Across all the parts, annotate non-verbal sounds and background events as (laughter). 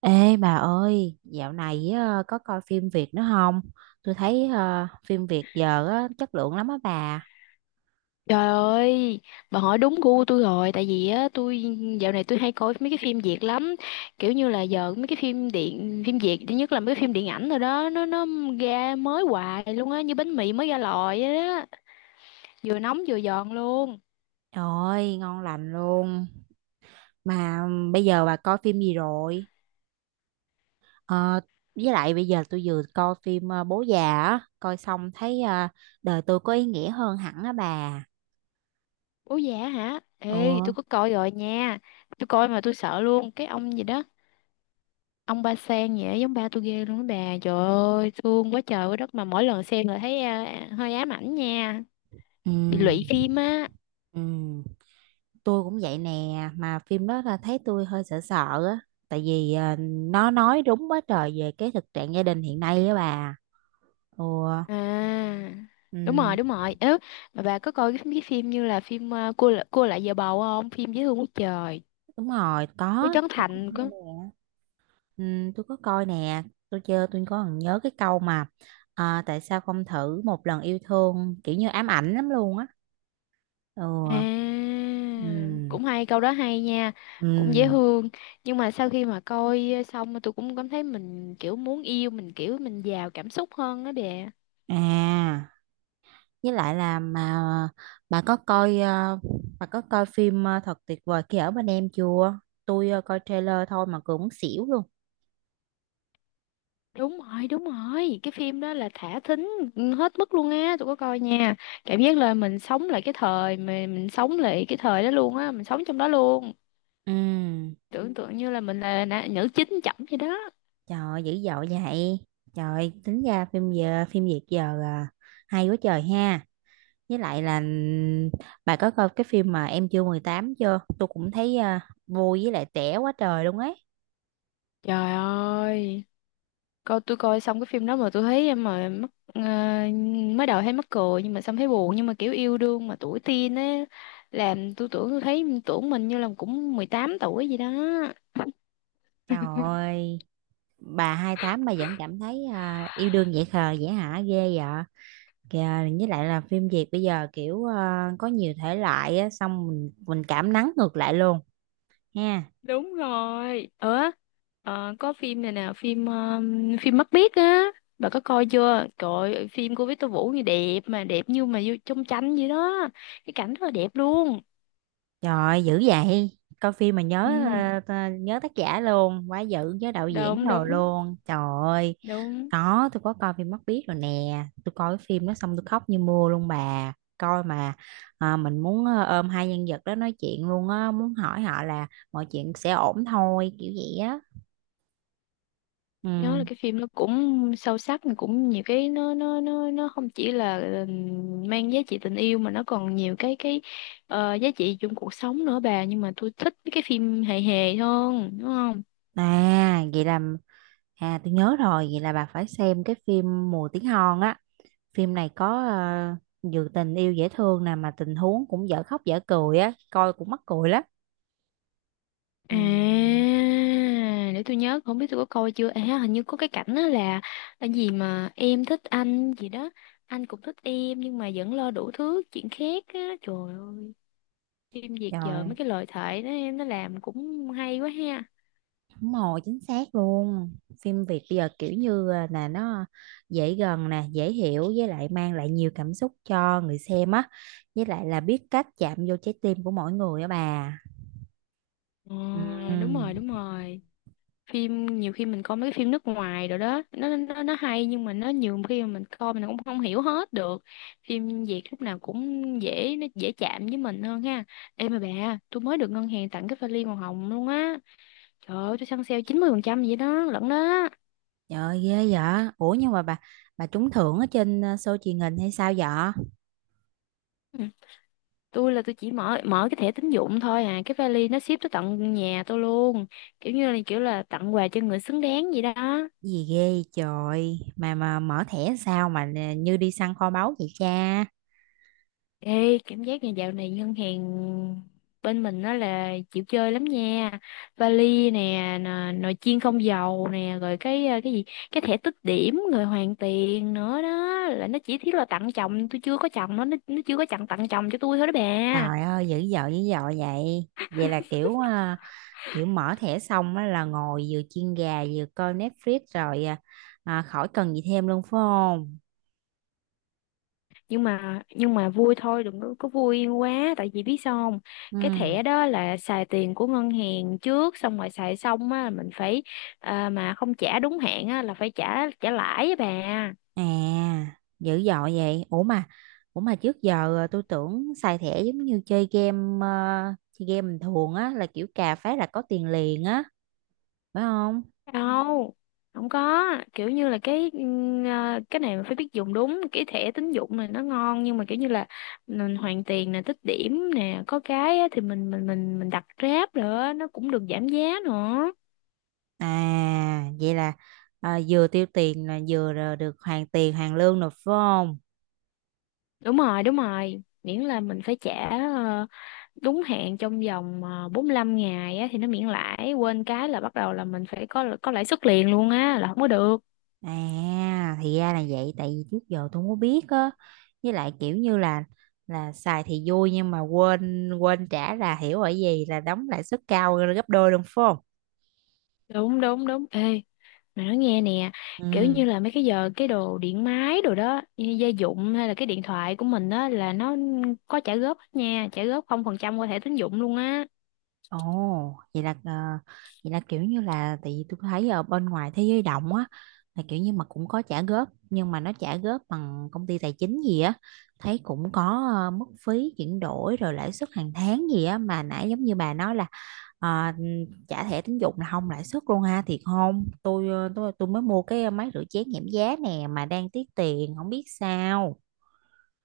Ê bà ơi, dạo này có coi phim Việt nữa không? Tôi thấy phim Việt giờ á, chất lượng lắm á bà. Trời ơi, bà hỏi đúng gu tôi rồi, tại vì á tôi dạo này hay coi mấy cái phim Việt lắm, kiểu như là giờ mấy cái phim Việt thứ nhất là mấy cái phim điện ảnh rồi đó, nó ra mới hoài luôn á, như bánh mì mới ra lò vậy đó, vừa nóng vừa giòn luôn. Trời ơi, ngon lành luôn. Mà bây giờ bà coi phim gì rồi? Ờ, với lại bây giờ tôi vừa coi phim Bố già á, coi xong thấy đời tôi có ý nghĩa hơn hẳn á bà. Ủa dạ hả? Ừ, Ê, tôi có coi rồi nha. Tôi coi mà tôi sợ luôn, cái ông gì đó, ông Ba Sen vậy giống ba tôi ghê luôn đó bà. Trời ơi, thương quá trời quá đất mà mỗi lần xem là thấy hơi ám ảnh nha, ừ, bị lụy phim á. ừ, tôi cũng vậy nè, mà phim đó là thấy tôi hơi sợ sợ á. Tại vì nó nói đúng quá trời về cái thực trạng gia đình hiện nay á bà. Ừ, À, đúng ừ, rồi, đúng rồi. Mà bà có coi cái phim như là phim cua lại giờ bầu không? Phim dễ thương quá trời. đúng rồi, Với có, Trấn tôi có Thành coi có. nè. Ừ, tôi có coi nè, tôi chơi tôi có còn nhớ cái câu mà à, tại sao không thử một lần yêu thương kiểu như ám ảnh lắm luôn á. Ừ, À, ừ, cũng hay, câu đó hay nha. Cũng dễ ừ, thương. Nhưng mà sau khi mà coi xong mà tôi cũng cảm thấy mình kiểu muốn yêu, mình kiểu mình giàu cảm xúc hơn đó đè. à, với lại là mà bà có coi ờ, bà có coi phim thật tuyệt vời khi ở bên em chưa? Tôi coi trailer thôi mà cũng muốn xỉu luôn. Đúng rồi, đúng rồi. Cái phim đó là thả thính hết mức luôn á, tôi có coi nha. Cảm giác là mình sống lại cái thời đó luôn á, mình sống trong đó luôn. Ừ. Tưởng tượng như là nữ chính chậm vậy đó. Trời ơi, dữ dội vậy. Trời, tính ra phim Việt giờ à, hay quá trời ha. Với lại là bà có coi cái phim mà Em chưa 18 chưa? Tôi cũng thấy à, vui với lại trẻ quá trời luôn ấy. Trời ơi, tôi coi xong cái phim đó mà tôi thấy mà mắc ờ, mới đầu thấy mắc cười nhưng mà xong thấy buồn, nhưng mà kiểu yêu đương mà tuổi teen á, làm tôi tưởng mình như là cũng 18 tuổi gì đó. Trời ơi, bà 28 mà vẫn cảm thấy à, yêu đương dễ khờ dễ hả ghê vậy. Kìa, với lại là phim Việt bây giờ kiểu à, có nhiều thể loại á, xong mình cảm nắng ngược lại luôn ha. Đúng rồi. Ờ, có phim này nè, phim phim Mắt Biếc á, bà có coi chưa? Trời ơi, phim của Victor Vũ như đẹp mà đẹp như mà vô trong tranh vậy đó. Cái cảnh rất là đẹp luôn. Trời dữ vậy. Coi phim mà nhớ Ừ, nhớ tác giả luôn, quá dữ nhớ đạo diễn đúng đồ đúng. luôn. Trời ơi, đúng tôi có coi phim Mắt Biếc rồi nè. Tôi coi cái phim đó xong tôi khóc như mưa luôn bà. Coi mà à, mình muốn ôm hai nhân vật đó nói chuyện luôn á, muốn hỏi họ là mọi chuyện sẽ ổn thôi, kiểu vậy á. Nhớ là Ừ. cái phim nó cũng sâu sắc mà cũng nhiều cái, nó không chỉ là mang giá trị tình yêu mà nó còn nhiều cái giá trị trong cuộc sống nữa bà, nhưng mà tôi thích mấy cái phim hề hề hơn, đúng không? À, vậy là À, tôi nhớ rồi, vậy là bà phải xem cái phim Mùa Tiếng Hòn á. Phim này có vừa tình yêu dễ thương nè mà tình huống cũng dở khóc dở cười á, coi cũng mắc cười lắm. À, Ừ. để tôi nhớ, không biết tôi có coi chưa, à hình như có cái cảnh đó là cái gì mà em thích anh gì đó, anh cũng thích em nhưng mà vẫn lo đủ thứ chuyện khác á. Trời ơi, phim Việt giờ mấy Rồi, cái lời thoại nó làm cũng hay quá ha. đúng rồi, chính xác luôn. Phim Việt bây giờ kiểu như à, là nó dễ gần nè, dễ hiểu với lại mang lại nhiều cảm xúc cho người xem á. Với lại là biết cách chạm vô trái tim của mỗi người á bà. Ờ, đúng Ừ. rồi, đúng rồi. Phim nhiều khi mình coi mấy cái phim nước ngoài rồi đó, nó hay nhưng mà nó nhiều khi mà mình coi mình cũng không hiểu hết được. Phim Việt lúc nào cũng dễ chạm với mình hơn ha. Ê mà bà, tôi mới được ngân hàng tặng cái vali màu hồng luôn á. Trời ơi, tôi săn sale 90% vậy đó lận đó. Trời ơi, ghê vậy. Ủa nhưng mà bà trúng thưởng ở trên à, show truyền hình hay sao vậy? Ừ, tôi chỉ mở mở cái thẻ tín dụng thôi à, cái vali nó ship tới tận nhà tôi luôn, kiểu như là kiểu là tặng quà cho người xứng đáng vậy đó. Gì ghê trời mà mở thẻ sao mà nè, như đi săn kho báu vậy cha. Ê, cảm giác nhà dạo này ngân hàng bên mình nó là chịu chơi lắm nha. Vali nè, nồi chiên không dầu nè, rồi cái ờ, cái gì, cái thẻ tích điểm rồi hoàn tiền nữa đó. Là nó chỉ thiết là tặng chồng, tôi chưa có chồng, nó chưa có chồng, tặng chồng cho tôi thôi đó bà. Trời ơi dữ dội vậy, vậy là kiểu à, kiểu mở thẻ xong á là ngồi vừa chiên gà vừa coi Netflix rồi khỏi cần gì thêm luôn phải không? Nhưng mà vui thôi, đừng có, có vui quá, tại vì biết sao không? Cái Ừ, thẻ đó là xài tiền của ngân hàng trước, xong rồi xài xong á mình phải, mà không trả đúng hạn á là phải trả trả lãi á bà. à, dữ dội vậy. Ủa mà trước giờ à, tôi tưởng xài thẻ giống như chơi game bình thường á là kiểu cà phát là có tiền liền á phải không? Đâu, không có, kiểu như là cái này mà phải biết dùng đúng, cái thẻ tín dụng này nó ngon, nhưng mà kiểu như là mình hoàn tiền nè, tích điểm nè, có cái á, thì mình đặt Grab nữa nó cũng được giảm giá nữa. À, vậy là Vừa tiêu tiền là vừa là được hoàn tiền, hoàn lương rồi phải không? Đúng rồi, đúng rồi, miễn là mình phải trả ờ, đúng hạn trong vòng 45 ngày á, thì nó miễn lãi, quên cái là bắt đầu là mình phải có lãi suất liền luôn á, là không có được. À, thì ra là vậy, tại vì trước giờ tôi không có biết á. Với lại kiểu như là xài thì vui nhưng mà quên quên trả là hiểu ở gì là đóng lãi suất cao gấp đôi luôn phải không? Đúng, đúng, đúng. Ê, mày nói nghe nè, kiểu Ừ. như là mấy cái giờ cái đồ điện máy đồ đó, như gia dụng hay là cái điện thoại của mình đó, là nó có trả góp hết nha, trả góp 0% qua thẻ tín dụng luôn á. Ồ, vậy là ờ, vậy là kiểu như là tại vì tôi thấy ở bên ngoài thế giới động á là kiểu như mà cũng có trả góp nhưng mà nó trả góp bằng công ty tài chính gì á, thấy cũng có mức phí chuyển đổi rồi lãi suất hàng tháng gì á mà nãy giống như bà nói là ờ, trả thẻ tín dụng là không lãi suất luôn ha, thiệt không? Tôi ờ, tôi tôi mới mua cái máy rửa chén giảm giá nè mà đang tiếc tiền không biết sao.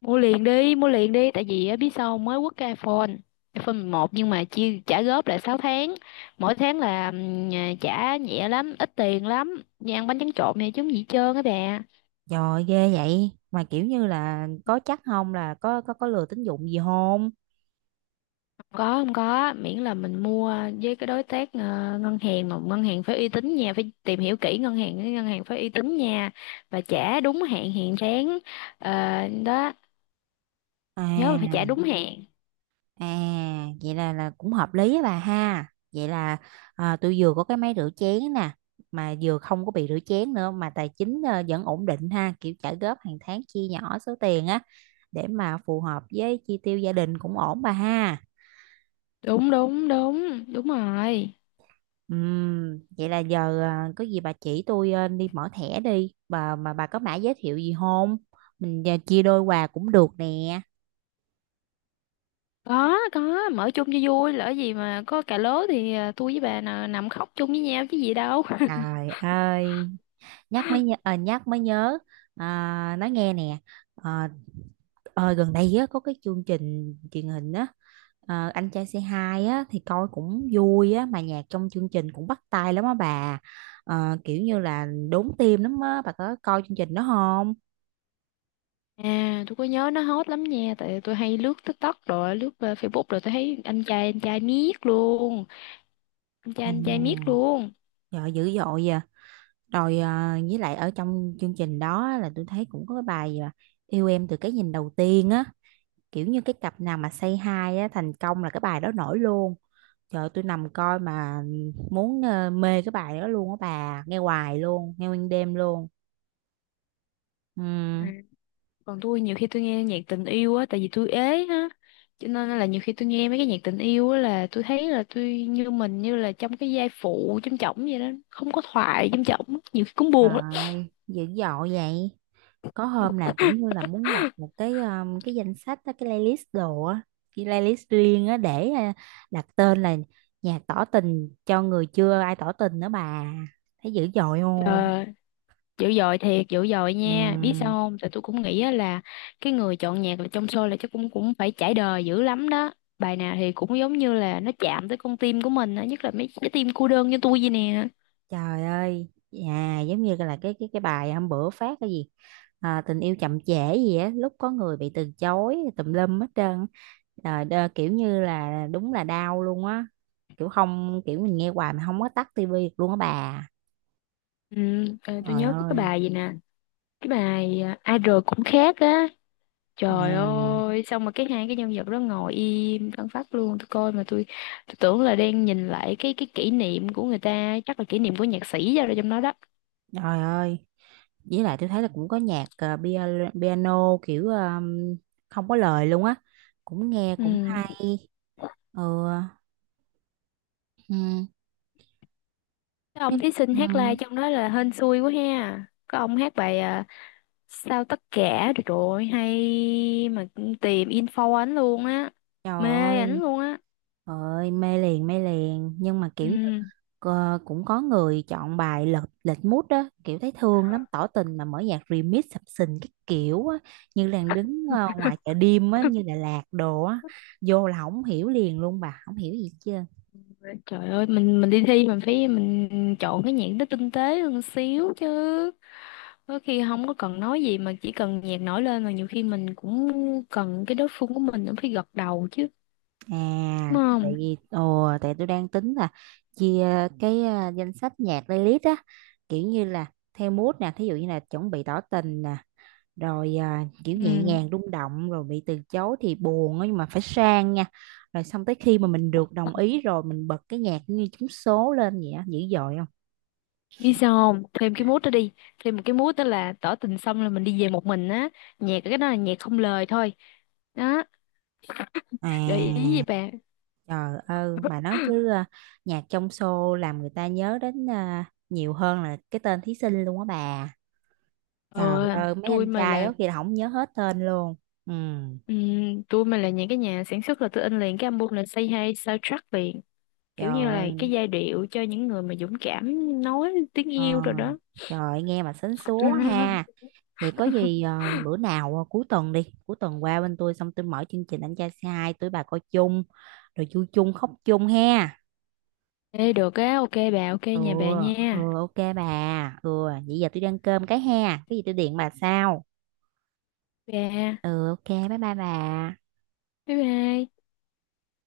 Mua liền đi, tại vì á, biết sao không? Mới quất cái iPhone, iPhone 11, nhưng mà chia trả góp là 6 tháng, mỗi tháng là trả nhẹ lắm, ít tiền lắm, như ăn bánh tráng trộn này chứ không gì hết trơn á bà. Trời ghê vậy mà kiểu như là có chắc không là có lừa tín dụng gì không? Có, không có, miễn là mình mua với cái đối tác ngân hàng, mà ngân hàng phải uy tín nha, phải tìm hiểu kỹ ngân hàng, cái ngân hàng phải uy tín nha, và trả đúng hạn hàng tháng. Ờ, đó, nhớ là phải trả à đúng hạn. À, vậy là cũng hợp lý á bà ha. Vậy là à, tôi vừa có cái máy rửa chén nè, mà vừa không có bị rửa chén nữa mà tài chính vẫn ổn định ha, kiểu trả góp hàng tháng chia nhỏ số tiền á để mà phù hợp với chi tiêu gia đình cũng ổn bà ha. Đúng, đúng, đúng, đúng rồi. Vậy là giờ à, có gì bà chỉ tôi đi mở thẻ đi, bà mà bà có mã giới thiệu gì không? Mình chia đôi quà cũng được nè. Có, mở chung cho vui, lỡ gì mà có cà lố thì tôi với bà nè, nằm khóc chung với nhau chứ gì đâu. (laughs) Trời ơi, nhắc mới nhớ. À, nói nghe nè. Ờ, Ờ, Gần đây á, có cái chương trình truyền hình á Anh trai C2 á, thì coi cũng vui á mà nhạc trong chương trình cũng bắt tai lắm á bà. Kiểu như là đốn tim lắm á bà, có coi chương trình đó không? À, tôi có nhớ, nó hot lắm nha, tại tôi hay lướt TikTok rồi lướt Facebook, rồi tôi thấy anh trai miết luôn, À, anh trai miết luôn. trời dữ dội vậy. Rồi với lại ở trong chương trình đó á, là tôi thấy cũng có cái bài à, yêu em từ cái nhìn đầu tiên á, kiểu như cái cặp nào mà say hi á thành công là cái bài đó nổi luôn. Trời ơi, tôi nằm coi mà muốn mê cái bài đó luôn á bà, nghe hoài luôn, nghe nguyên đêm luôn. Ừm, Còn tôi nhiều khi tôi nghe nhạc tình yêu á, tại vì tôi ế á, cho nên là nhiều khi tôi nghe mấy cái nhạc tình yêu á là tôi thấy là tôi như là trong cái giai phụ trong chổng vậy đó, không có thoại trong chổng nhiều khi cũng Trời buồn lắm. ơi, dữ dội vậy. Có hôm là kiểu như là muốn lập một cái danh sách á, cái playlist đồ á, cái playlist riêng á để đặt tên là nhạc tỏ tình cho người chưa ai tỏ tình nữa bà. Thấy dữ dội Ờ, không? dữ dội thiệt, dữ dội nha. Biết sao Ừm. không, tại tôi cũng nghĩ á là cái người chọn nhạc là trong show là chắc cũng cũng phải trải đời dữ lắm đó. Bài nào thì cũng giống như là nó chạm tới con tim của mình á, nhất là mấy cái tim cô đơn như tôi vậy nè. Trời ơi, à, giống như là cái bài hôm bữa phát cái gì à, tình yêu chậm trễ gì á, lúc có người bị từ chối tùm lum hết trơn á. Trời đơ, kiểu như là đúng là đau luôn á. Kiểu không kiểu mình nghe hoài mà không có tắt tivi được luôn á bà. Ừ, ờ, tôi Trời nhớ có cái ơi. bài gì nè, cái bài idol cũng khác á. Trời À, ơi, xong mà hai cái nhân vật đó ngồi im phăng phắc luôn, tôi coi mà tôi tưởng là đang nhìn lại cái kỷ niệm của người ta, chắc là kỷ niệm của nhạc sĩ ra rồi trong đó đó. trời ơi. Với lại tôi thấy là cũng có nhạc piano kiểu không có lời luôn á. Cũng nghe Ừ. cũng hay. Ừ. Ừ. Cái Chứ- ông thí sinh Ừ. hát live trong đó là hên xui quá ha. Có ông hát bài Sao tất cả rồi, trời ơi, hay mà tìm info ảnh luôn á. Trời Mê ơi. ảnh luôn á. Ơi mê liền nhưng mà kiểu như Ừ. Cũng có người chọn bài lệch lệch mood đó, kiểu thấy thương lắm tỏ tình mà mở nhạc remix sập sình cái kiểu á, như là đứng ngoài chợ đêm á như Đà Lạt đồ á, vô là không hiểu liền luôn bà, không hiểu gì chưa? Trời ơi, mình đi thi mình phải mình chọn cái nhạc nó tinh tế hơn xíu chứ. Có khi không có cần nói gì mà chỉ cần nhạc nổi lên, mà nhiều khi mình cũng cần cái đối phương của mình cũng phải gật đầu chứ, đúng À, tại không? vì ồ tại tôi đang tính là chia cái danh sách nhạc playlist á, kiểu như là theo mood nè, thí dụ như là chuẩn bị tỏ tình nè, rồi à, kiểu nhẹ Ừ. nhàng rung động, rồi bị từ chối thì buồn á, nhưng mà phải sang nha, rồi xong tới khi mà mình được đồng ý rồi mình bật cái nhạc như trúng số lên vậy á, dữ dội không? Biết sao không? Thêm cái mút đó đi. Thêm một cái mút đó là tỏ tình xong là mình đi về một mình á. Nhạc cái đó là nhạc không lời thôi. Đó, À, gợi ý gì bà? trời ơi bà nói chứ à, nhạc trong show làm người ta nhớ đến à, nhiều hơn là cái tên thí sinh luôn á bà. Ờ, Trời ơi mấy tôi anh mà trai là đó kìa là không nhớ hết tên luôn. Ừ. Tôi mà là những cái nhà sản xuất là tôi in liền cái album là Say Hi soundtrack liền, trời kiểu như là cái ơi, giai điệu cho những người mà dũng cảm nói tiếng ờ, yêu rồi đó. Trời ơi, nghe mà sến súa ha. (laughs) Vậy có gì bữa nào cuối tuần qua bên tôi xong tôi mở chương trình anh trai C2 tôi bà coi chung, rồi vui chung khóc chung ha. Ê được á, ok bà, ok Ừ, nhà bà nha ừ ok bà. Ừ, vậy giờ tôi đi ăn cơm cái ha. Cái gì tôi điện bà sau. bà. Ừ ok, bye bye bà. Bye bye.